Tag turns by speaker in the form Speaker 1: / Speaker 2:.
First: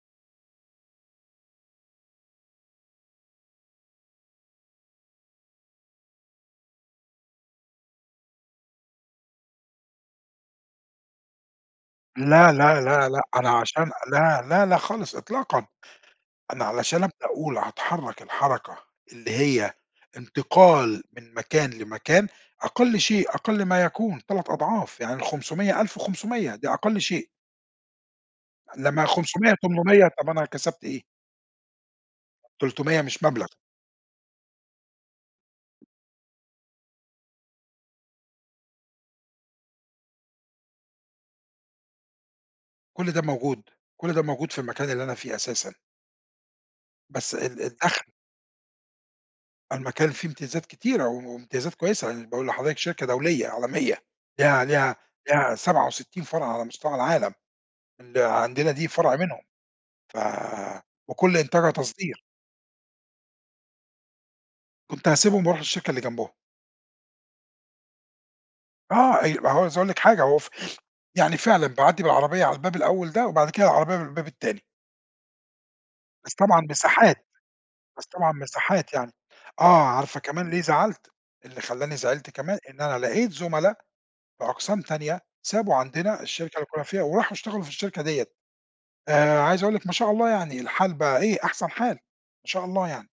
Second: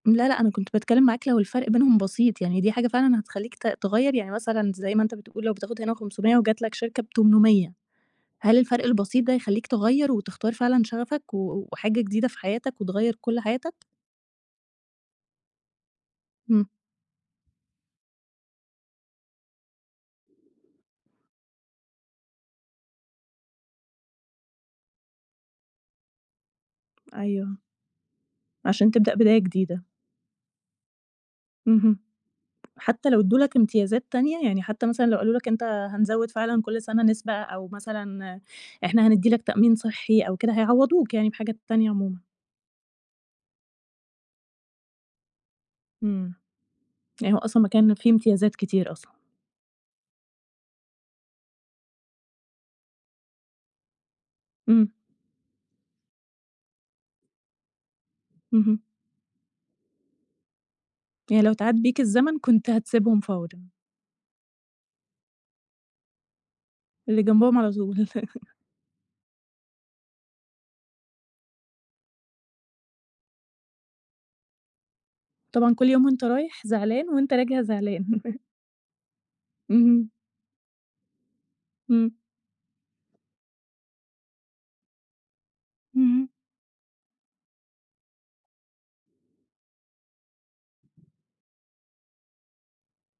Speaker 1: لا، لأ، أنا كنت باتكلم معاك لو الفرق بينهم بسيط، يعني دي حاجة فعلًا هتخلّيك ت تغيَّر، يعني مثلًا زي ما أنت بتقول لو بتاخد هنا 500 وجات لك شركة ب800 هل الفرق البسيط ده يخلّيك تغيَّر وتختار فعلًا شغفك و وحاجة جديدة في
Speaker 2: لا،
Speaker 1: حياتك
Speaker 2: لا، لا،
Speaker 1: وتغيَّر
Speaker 2: لا،
Speaker 1: كل
Speaker 2: أنا
Speaker 1: حياتك؟
Speaker 2: عشان لا، لا، لا، خالص إطلاقًا،
Speaker 1: إمم.
Speaker 2: أنا علشان أبدأ أقول هاتحرك الحركة اللي هي انتقال من مكان لمكان أقل شيء أقل ما يكون 3 أضعاف يعني ال500، 1500، دي أقل شيء.
Speaker 1: أيوه. عشان
Speaker 2: لمّا
Speaker 1: تبدأ بداية
Speaker 2: الخُمْسمِيَّة
Speaker 1: جديدة.
Speaker 2: تُمْنمِيَّة طَب أنا كسبت إيه؟
Speaker 1: اهم.
Speaker 2: 300
Speaker 1: حتى لو
Speaker 2: مش
Speaker 1: اِدّوا
Speaker 2: مَبلغ.
Speaker 1: لك إمتيازات تانية يعني حتى مثلًا لو قالوا لك أنت هنزوّد فعلًا كل سَنة نسبة، أو مثلًا إحنا هندّي لك تأمين صحي، أو كده هيعوضوك يعني بحاجات تانية عمومًا؟
Speaker 2: كل ده موجود، كل ده موجود في المكان اللي أنا فيه أساسًا.
Speaker 1: إمم. يعني
Speaker 2: بس
Speaker 1: هو
Speaker 2: ال ال
Speaker 1: أصلًا مكان
Speaker 2: الدخْل.
Speaker 1: فيه امتيازات كتير أصلًا؟
Speaker 2: المكان فيه امتيازات كتيرة، و وامتيازات كويسة، يعني باقول لحضرتِك شركة دولية عالمية، ليها
Speaker 1: إمم.
Speaker 2: ليها ليها 67 فرع على مستوى العالم، اللي عندنا
Speaker 1: اهم.
Speaker 2: دي فرع منهم، ف وكل
Speaker 1: يعني لو
Speaker 2: إنتاجها
Speaker 1: اتعاد بيك
Speaker 2: تصدير.
Speaker 1: الزمن كنت هتسيبهم فورًا؟
Speaker 2: كنت هاسيبهم وارُوح الشركة اللي جنبهم.
Speaker 1: اللي جنبهم على طول.
Speaker 2: آه ي وعاوز أقول لِك حاجة هو ف يعني فعلًا باعدِّي بالعربية على الباب الأول ده وبعد كده العربية من الباب التاني.
Speaker 1: طبعًا كل يوم وأنت
Speaker 2: بس طبعًا
Speaker 1: رايح زعلان،
Speaker 2: مساحات،
Speaker 1: وأنت راجع زعلان؟
Speaker 2: بس طبعًا مساحات يعني. آه
Speaker 1: اهم.
Speaker 2: عارفة كمان ليه زعلت، اللي خلّاني
Speaker 1: إمم.
Speaker 2: زعلت كمان إن أنا لقيت زملا في أقسام تانية سابوا عندنا
Speaker 1: اهم.
Speaker 2: الشركة اللي كنا فيها، وراحوا اشتغلوا في الشركة ديّة، آآ، عايز أقول لِك ما شاء الله يعني الحال بقى إيه أحسن حال، ما شاء الله يعني.